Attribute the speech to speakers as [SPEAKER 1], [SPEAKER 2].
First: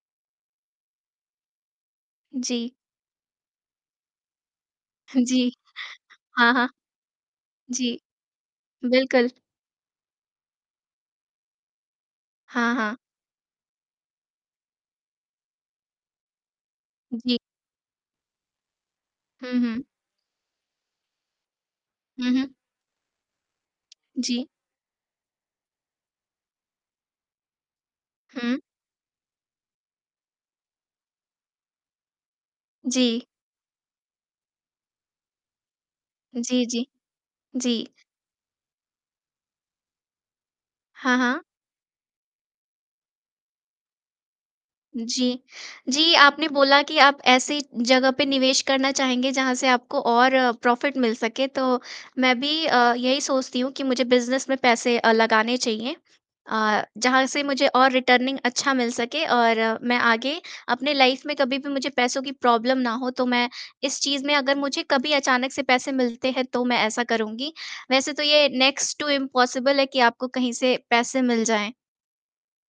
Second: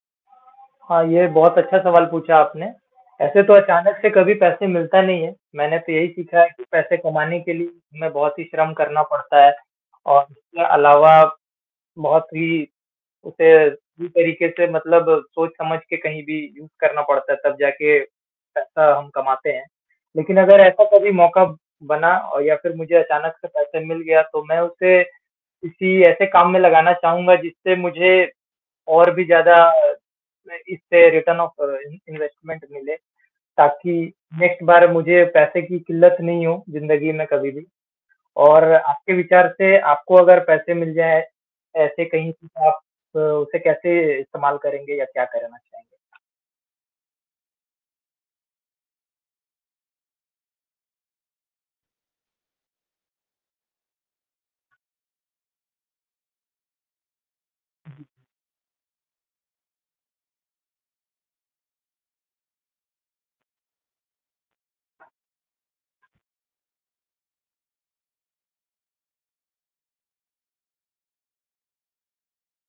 [SPEAKER 1] हाँ, ये बहुत अच्छा सवाल पूछा आपने।
[SPEAKER 2] जी।
[SPEAKER 1] ऐसे तो अचानक से कभी पैसे मिलता
[SPEAKER 2] हाँ
[SPEAKER 1] नहीं है।
[SPEAKER 2] जी,
[SPEAKER 1] मैंने तो यही सीखा है
[SPEAKER 2] हाँ,
[SPEAKER 1] कि
[SPEAKER 2] हाँ।
[SPEAKER 1] पैसे कमाने के लिए
[SPEAKER 2] जी।
[SPEAKER 1] हमें बहुत ही श्रम करना
[SPEAKER 2] बिल्कुल।
[SPEAKER 1] पड़ता है और इसके अलावा बहुत ही
[SPEAKER 2] हाँ, हाँ।
[SPEAKER 1] उसे उसी तरीके से मतलब सोच समझ के कहीं भी यूज़ करना पड़ता है,
[SPEAKER 2] जी।
[SPEAKER 1] तब जाके पैसा हम कमाते
[SPEAKER 2] हुँ,
[SPEAKER 1] हैं।
[SPEAKER 2] हुँ।
[SPEAKER 1] लेकिन अगर ऐसा कभी मौका बना
[SPEAKER 2] हुँ,
[SPEAKER 1] औ
[SPEAKER 2] हुँ।
[SPEAKER 1] या फिर मुझे अचानक से पैसा मिल गया, तो
[SPEAKER 2] जी।
[SPEAKER 1] मैं उसे किसी ऐसे काम में लगाना चाहूँगा जिससे मुझे
[SPEAKER 2] हुँ।
[SPEAKER 1] और भी ज़्यादा मैं इससे रिटर्न ऑफ और इन इन्वेस्टमेंट मिले
[SPEAKER 2] जी।
[SPEAKER 1] ताकि नेक्स्ट बार मुझे पैसे की किल्लत नहीं हो
[SPEAKER 2] जी, जी,
[SPEAKER 1] ज़िंदगी में कभी भी।
[SPEAKER 2] जी।
[SPEAKER 1] और आपके विचार से आपको अगर पैसे मिल
[SPEAKER 2] हाँ,
[SPEAKER 1] जाए,
[SPEAKER 2] हाँ।
[SPEAKER 1] ऐसे कहीं से आप उसे कैसे इस्तेमाल करेंगे या क्या
[SPEAKER 2] जी।
[SPEAKER 1] करना चाहेंगे?
[SPEAKER 2] जी, आपने बोला कि आप ऐसी जगह पे निवेश करना चाहेंगे जहाँ से आपको और प्रॉफिट मिल सके तो मैं भी अ, यही सोचती हूँ, कि मुझे बिज़नेस में पैसे अ, लगाने चाहिए अ, जहाँ से मुझे और
[SPEAKER 1] उहुँ।
[SPEAKER 2] रिटर्निंग अच्छा मिल सके और मैं आगे अपने लाइफ में कभी भी मुझे पैसों की प्रॉब्लम ना हो। तो मैं इस चीज़ में अगर मुझे कभी अचानक से पैसे मिलते हैं तो मैं ऐसा करूँगी। वैसे तो ये नेक्स्ट टू इम्पॉसिबल है कि आपको कहीं से पैसे मिल जाएँ।